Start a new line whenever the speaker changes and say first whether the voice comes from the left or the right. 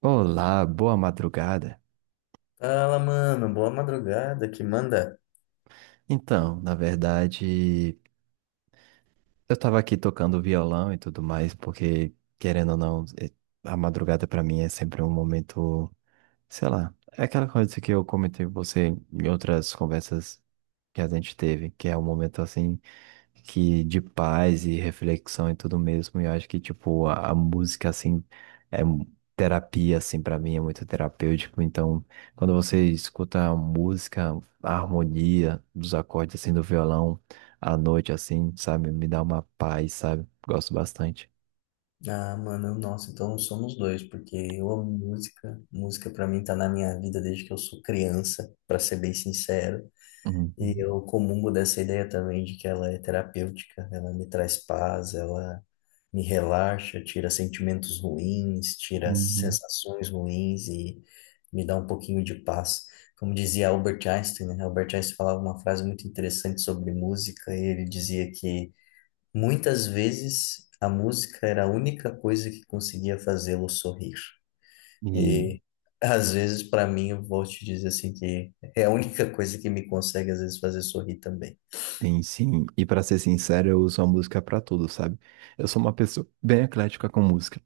right: Olá, boa madrugada.
left: Fala, mano, boa madrugada, que manda?
right: Então, na verdade, eu tava aqui tocando violão e tudo mais, porque, querendo ou não, a madrugada pra mim é sempre um momento, sei lá, é aquela coisa que eu comentei com você em outras conversas que a gente teve, que é um momento assim, que de paz e reflexão e tudo mesmo. E eu acho que, tipo, a música, assim, é terapia, assim, pra mim, é muito terapêutico. Então, quando você escuta a música, a harmonia dos acordes, assim, do violão, à noite, assim, sabe, me dá uma paz, sabe? Gosto bastante.
left: Ah, mano, nossa, então somos dois, porque eu amo música. Música pra mim tá na minha vida desde que eu sou criança, pra ser bem sincero. E
right: Uhum,
left: eu comungo dessa ideia também de que ela é terapêutica, ela me traz paz, ela me relaxa, tira sentimentos ruins, tira
right: uhum.
left: sensações ruins e me dá um pouquinho de paz. Como dizia Albert Einstein, né? Albert Einstein falava uma frase muito interessante sobre música, e ele dizia que muitas vezes a música era a única coisa que conseguia fazê-lo sorrir.
right: E,
left: E às vezes, para mim, eu vou te dizer assim que é a única coisa que me consegue às vezes fazer sorrir também.
right: tem sim, e pra ser sincero, eu uso a música pra tudo, sabe? Eu sou uma pessoa bem eclética com música.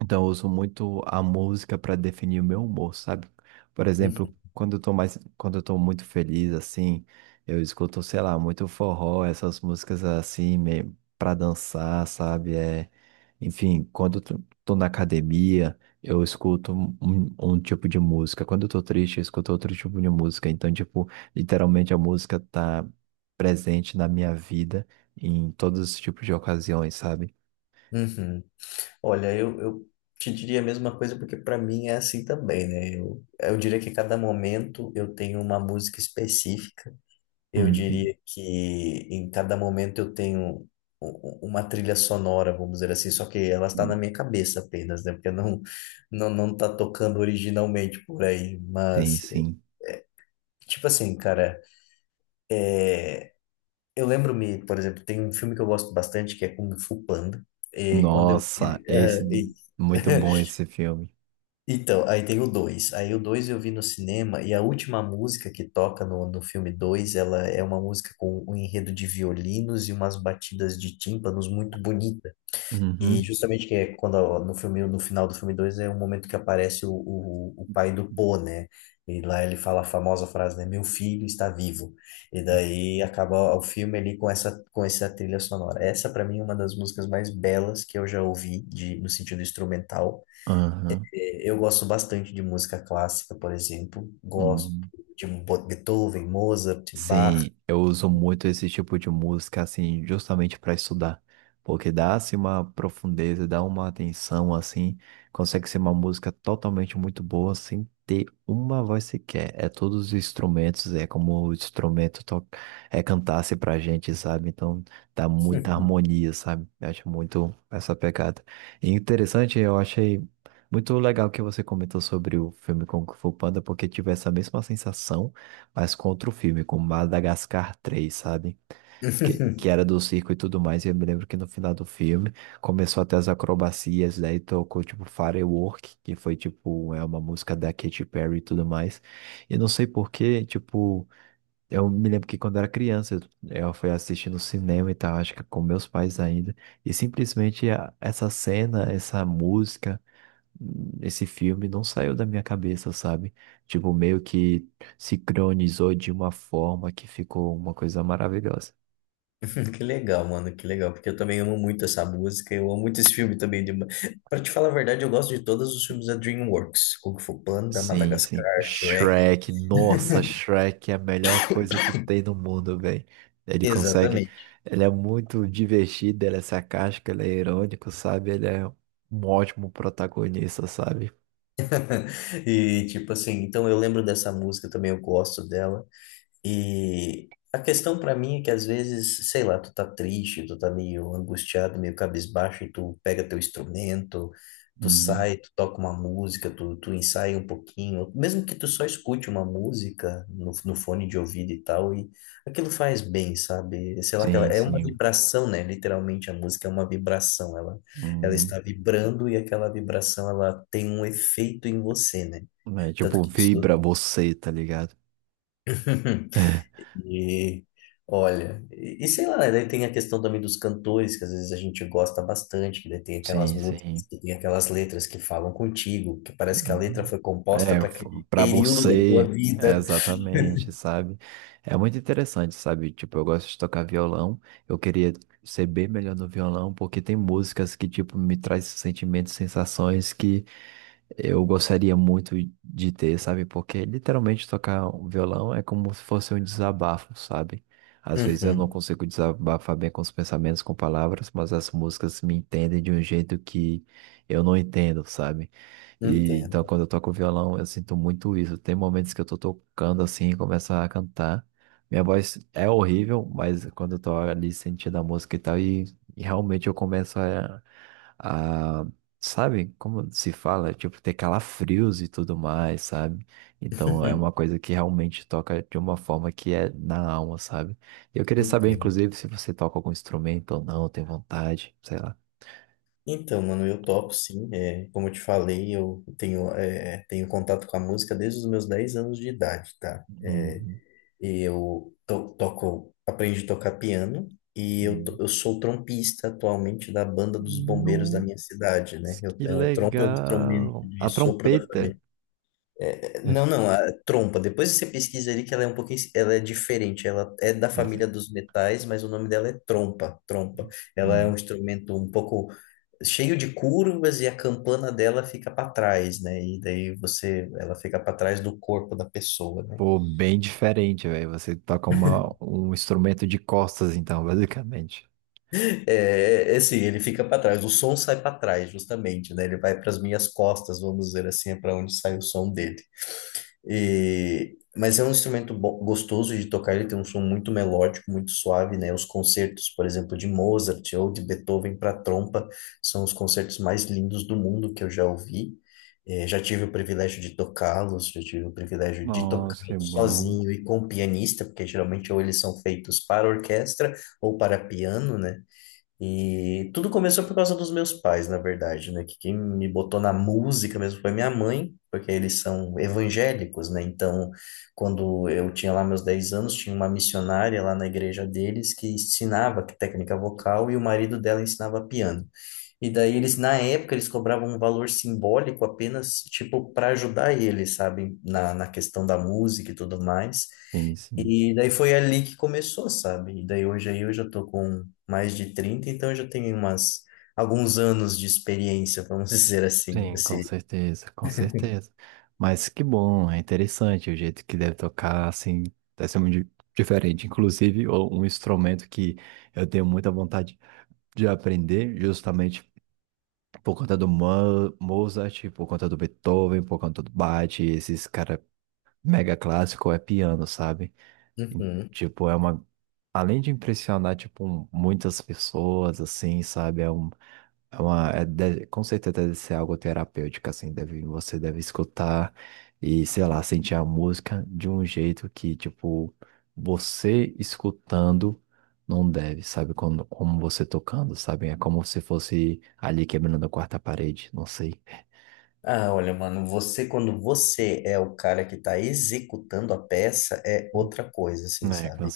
right: Então, eu uso muito a música para definir o meu humor, sabe? Por
left: Uhum.
right: exemplo, quando eu tô muito feliz, assim, eu escuto, sei lá, muito forró, essas músicas assim, meio para dançar, sabe? É, enfim, quando eu tô na academia, eu escuto um tipo de música. Quando eu tô triste, eu escuto outro tipo de música. Então, tipo, literalmente a música tá presente na minha vida em todos os tipos de ocasiões, sabe?
left: Uhum. Olha, eu te diria a mesma coisa porque para mim é assim também, né? Eu diria que cada momento eu tenho uma música específica. Eu
right: Uhum.
left: diria que em cada momento eu tenho u- uma trilha sonora, vamos dizer assim, só que ela está na minha cabeça apenas, né? Porque não tá tocando originalmente por aí,
right: Sim,
left: mas
right: sim.
left: tipo assim, cara, eu lembro-me, por exemplo, tem um filme que eu gosto bastante que é Kung Fu Panda. E quando
right: Nossa, esse
left: eh, e-
right: muito bom esse filme.
left: então, aí tem o dois. Aí o 2 eu vi no cinema e a última música que toca no filme dois, ela é uma música com um enredo de violinos e umas batidas de tímpanos muito bonita. E
right: Uhum.
left: justamente que é quando ó, no filme, no final do filme 2 é o momento que aparece o pai do Po, né? E lá ele fala a famosa frase, né? Meu filho está vivo. E daí acaba o filme ali com essa trilha sonora. Essa, para mim, é uma das músicas mais belas que eu já ouvi, de, no sentido instrumental.
right: Aham.
left: Eu gosto bastante de música clássica, por exemplo. Gosto
right: Uhum.
left: de Beethoven, Mozart, Bach.
right: Sim, eu uso muito esse tipo de música, assim, justamente para estudar, porque dá, assim, uma profundeza, dá uma atenção, assim, consegue ser uma música totalmente muito boa, sem ter uma voz sequer. É todos os instrumentos, é como o instrumento cantasse pra gente, sabe? Então, dá muita harmonia, sabe? Eu acho muito essa pegada. E interessante, eu achei muito legal que você comentou sobre o filme Kung Fu Panda, porque tive essa mesma sensação, mas contra o filme, com Madagascar 3, sabe? Que era do circo e tudo mais. E eu me lembro que no final do filme começou até as acrobacias, daí tocou tipo Firework, que foi tipo é uma música da Katy Perry e tudo mais. E não sei por quê, tipo, eu me lembro que quando era criança, eu fui assistir no cinema e tal, acho que com meus pais ainda, e simplesmente essa cena, essa música, esse filme não saiu da minha cabeça, sabe? Tipo, meio que sincronizou de uma forma que ficou uma coisa maravilhosa.
left: Que legal, mano, que legal, porque eu também amo muito essa música, eu amo muito esse filme também. De... Pra te falar a verdade, eu gosto de todos os filmes da DreamWorks, Kung Fu Panda,
right: Sim,
left: Madagascar,
right: sim.
left: Shrek.
right: Shrek, nossa, Shrek é a melhor coisa que tem no mundo, velho. Ele consegue,
left: Exatamente.
right: ele é muito divertido, ele é sarcástico, ele é irônico, sabe? Ele é um ótimo protagonista, sabe?
left: E tipo assim, então eu lembro dessa música também, eu gosto dela. E a questão pra mim é que às vezes, sei lá, tu tá triste, tu tá meio angustiado, meio cabisbaixo, e tu pega teu instrumento, tu
right: Uhum.
left: sai, tu toca uma música, tu, tu ensaia um pouquinho, mesmo que tu só escute uma música no fone de ouvido e tal, e aquilo faz bem, sabe? Sei lá, aquela,
right: Sim,
left: é uma
right: sim.
left: vibração, né? Literalmente a música é uma vibração, ela
right: Uhum.
left: está vibrando e aquela vibração, ela tem um efeito em você, né?
right: É,
left: Tanto
right: tipo,
left: que
right: vibra você, tá ligado?
left: e olha, e sei lá, né, daí tem a questão também dos cantores, que às vezes a gente gosta bastante, que daí tem aquelas
right: Sim,
left: músicas,
right: sim.
left: que tem aquelas letras que falam contigo, que parece que a letra
right: Uhum.
left: foi composta
right: É,
left: para aquele
right: para
left: período da tua
right: você, é
left: vida.
right: exatamente, sabe? É muito interessante, sabe? Tipo, eu gosto de tocar violão, eu queria ser bem melhor no violão, porque tem músicas que, tipo, me traz sentimentos, sensações que eu gostaria muito de ter, sabe? Porque literalmente tocar um violão é como se fosse um desabafo, sabe? Às vezes eu não
left: Uhum,
right: consigo desabafar bem com os pensamentos, com palavras, mas as músicas me entendem de um jeito que eu não entendo, sabe? E
left: entendo.
right: então quando eu toco violão, eu sinto muito isso. Tem momentos que eu tô tocando assim e começo a cantar. Minha voz é horrível, mas quando eu tô ali sentindo a música e tal, e realmente eu começo a. Sabe como se fala? Tipo, ter calafrios e tudo mais, sabe? Então é uma coisa que realmente toca de uma forma que é na alma, sabe? Eu queria saber,
left: Entendo.
right: inclusive, se você toca algum instrumento ou não, tem vontade, sei lá.
left: Então, mano, eu topo sim. Como eu te falei, eu tenho, tenho contato com a música desde os meus 10 anos de idade, tá?
right: Uhum,
left: Eu to toco, aprendi a tocar piano e
right: uhum.
left: eu sou trompista atualmente da banda dos bombeiros da
right: Nossa,
left: minha cidade, né?
right: que
left: O trompa é um instrumento
right: legal!
left: de
right: A
left: sopro da
right: trompeta.
left: família. Não, não, a trompa. Depois você pesquisa ali que ela é um pouquinho, ela é diferente. Ela é da
right: É assim.
left: família dos metais, mas o nome dela é trompa. Ela é um instrumento um pouco cheio de curvas e a campana dela fica para trás, né? E daí você, ela fica para trás do corpo da pessoa, né?
right: Pô, bem diferente, velho. Você toca um instrumento de costas, então, basicamente.
left: É, é assim, ele fica para trás, o som sai para trás, justamente, né? Ele vai para as minhas costas, vamos dizer assim, é para onde sai o som dele. E, mas é um instrumento gostoso de tocar, ele tem um som muito melódico, muito suave, né? Os concertos, por exemplo, de Mozart ou de Beethoven para trompa, são os concertos mais lindos do mundo que eu já ouvi. Já tive o privilégio de tocá-los, já tive o privilégio de
right: Nossa, que
left: tocá-los
right: bom.
left: sozinho e com pianista, porque geralmente ou eles são feitos para orquestra ou para piano, né? E tudo começou por causa dos meus pais, na verdade, né? Que quem me botou na música mesmo foi minha mãe, porque eles são evangélicos, né? Então, quando eu tinha lá meus 10 anos, tinha uma missionária lá na igreja deles que ensinava técnica vocal e o marido dela ensinava piano. E daí eles, na época, eles cobravam um valor simbólico apenas, tipo, para ajudar eles, sabe? Na questão da música e tudo mais.
right: Sim, sim.
left: E daí foi ali que começou, sabe? E daí hoje aí eu já tô com mais de 30, então eu já tenho alguns anos de experiência, vamos dizer assim,
right: Sim, com
left: nesse.
right: certeza, com certeza. Mas que bom, é interessante o jeito que deve tocar, assim, deve ser muito diferente. Inclusive, um instrumento que eu tenho muita vontade de aprender justamente por conta do Mozart, por conta do Beethoven, por conta do Bach, esses cara mega clássico é piano, sabe? E,
left: Uhum.
right: tipo, é uma além de impressionar tipo muitas pessoas assim, sabe? É uma, com certeza deve ser algo terapêutico, assim, deve, você deve escutar e, sei lá, sentir a música de um jeito que, tipo, você escutando não deve, sabe? Como você tocando, sabe? É como se fosse ali quebrando a quarta parede, não sei.
left: Ah, olha, mano, quando você é o cara que tá executando a peça, é outra coisa, assim,
right: É, com
left: sabe?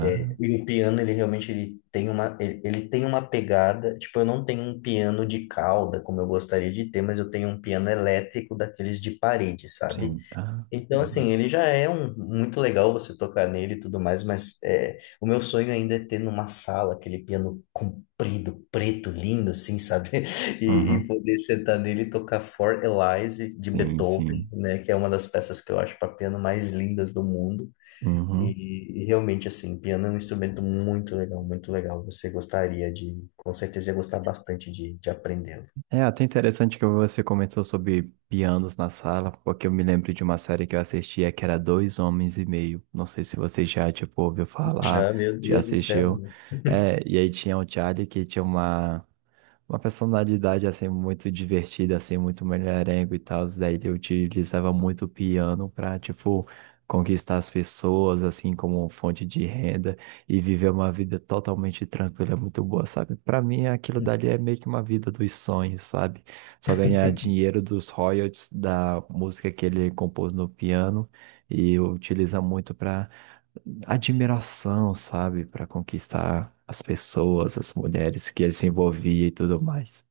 left: É, e o piano, ele realmente ele tem ele tem uma pegada. Tipo, eu não tenho um piano de cauda, como eu gostaria de ter, mas eu tenho um piano elétrico daqueles de parede, sabe?
right: Sim. Ah,
left: Então, assim,
right: uhum.
left: ele já é um, muito legal você tocar nele e tudo mais, mas o meu sonho ainda é ter numa sala aquele piano comprido, preto, lindo, assim, sabe? E, e
right: Uhum.
left: poder sentar nele e tocar For Elise de
right: Sim,
left: Beethoven,
right: sim.
left: né? Que é uma das peças que eu acho para piano mais lindas do mundo.
right: Uhum.
left: E realmente, assim, piano é um instrumento muito legal, muito legal. Você gostaria de, com certeza, ia gostar bastante de aprendê-lo.
right: É até interessante que você comentou sobre pianos na sala, porque eu me lembro de uma série que eu assistia que era Dois Homens e Meio. Não sei se você já, tipo, ouviu falar,
left: Já, meu
right: já
left: Deus do céu,
right: assistiu.
left: né?
right: É, e aí tinha o Charlie que tinha uma personalidade assim muito divertida, assim, muito mulherengo e tal. Daí eu utilizava muito o piano pra, tipo, conquistar as pessoas, assim, como fonte de renda e viver uma vida totalmente tranquila, muito boa, sabe? Para mim, aquilo dali é meio que uma vida dos sonhos, sabe? Só ganhar dinheiro dos royalties da música que ele compôs no piano e utiliza muito pra admiração, sabe, para conquistar as pessoas, as mulheres que ele se envolvia e tudo mais.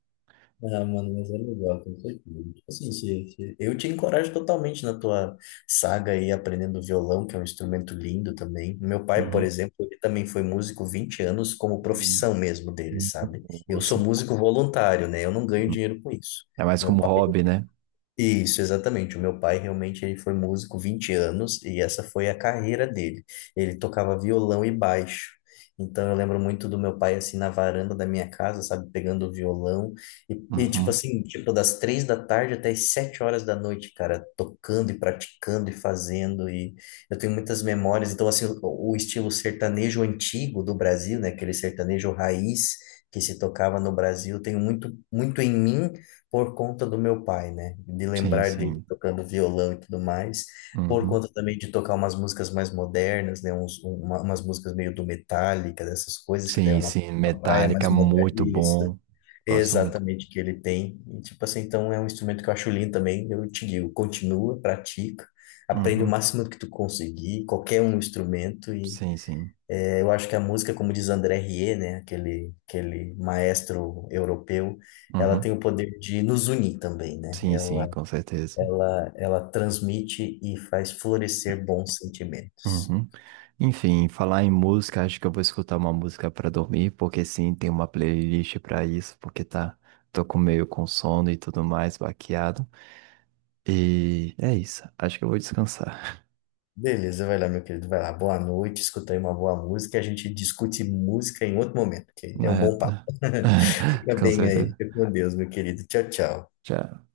left: Ah, mano, mas é legal, com certeza. Tipo assim, eu te encorajo totalmente na tua saga aí aprendendo violão, que é um instrumento lindo também. Meu pai, por
right: Uhum.
left: exemplo, ele também foi músico 20 anos como
right: Hum,
left: profissão mesmo dele,
right: hum.
left: sabe? Eu sou
right: Nossa.
left: músico voluntário, né? Eu não ganho
right: Uhum.
left: dinheiro com isso.
right: É mais
left: Meu
right: como
left: pai
right: hobby, né?
left: Isso, exatamente. O meu pai realmente ele foi músico 20 anos e essa foi a carreira dele. Ele tocava violão e baixo. Então eu lembro muito do meu pai assim na varanda da minha casa, sabe, pegando o violão e, tipo
right: Uhum.
left: assim, tipo das 3 da tarde até as 7 horas da noite, cara, tocando e praticando e fazendo e eu tenho muitas memórias. Então assim, o estilo sertanejo antigo do Brasil, né, aquele sertanejo raiz que se tocava no Brasil, eu tenho muito em mim por conta do meu pai, né? De
right: Sim,
left: lembrar de
right: sim.
left: tocando violão e tudo mais, por
right: Uhum.
left: conta também de tocar umas músicas mais modernas, né? Umas músicas meio do Metallica, dessas coisas, que daí é
right: Sim, sim.
left: uma praia
right: Metallica,
left: mais moderna.
right: muito
left: Isso,
right: bom. Gosto muito.
left: exatamente, que ele tem. E, tipo assim, então é um instrumento que eu acho lindo também, eu te digo, continua, pratica, aprende o
right: Uhum.
left: máximo que tu conseguir, qualquer um instrumento.
right: Sim, sim.
left: Eu acho que a música, como diz André Rieu, né, aquele maestro europeu, ela tem
right: Uhum.
left: o poder de nos unir também, né?
right: Sim, sim, com certeza.
left: Ela transmite e faz florescer bons sentimentos.
right: Uhum. Enfim, falar em música, acho que eu vou escutar uma música pra dormir, porque sim, tem uma playlist pra isso, porque tá, tô com meio com sono e tudo mais, baqueado. E é isso, acho que eu vou descansar.
left: Beleza, vai lá, meu querido, vai lá. Boa noite, escuta aí uma boa música. A gente discute música em outro momento, que é um
right: É,
left: bom papo.
right: tá.
left: Fica
right: Com
left: bem aí,
right: certeza.
left: fica com Deus, meu querido. Tchau, tchau.
right: Tchau.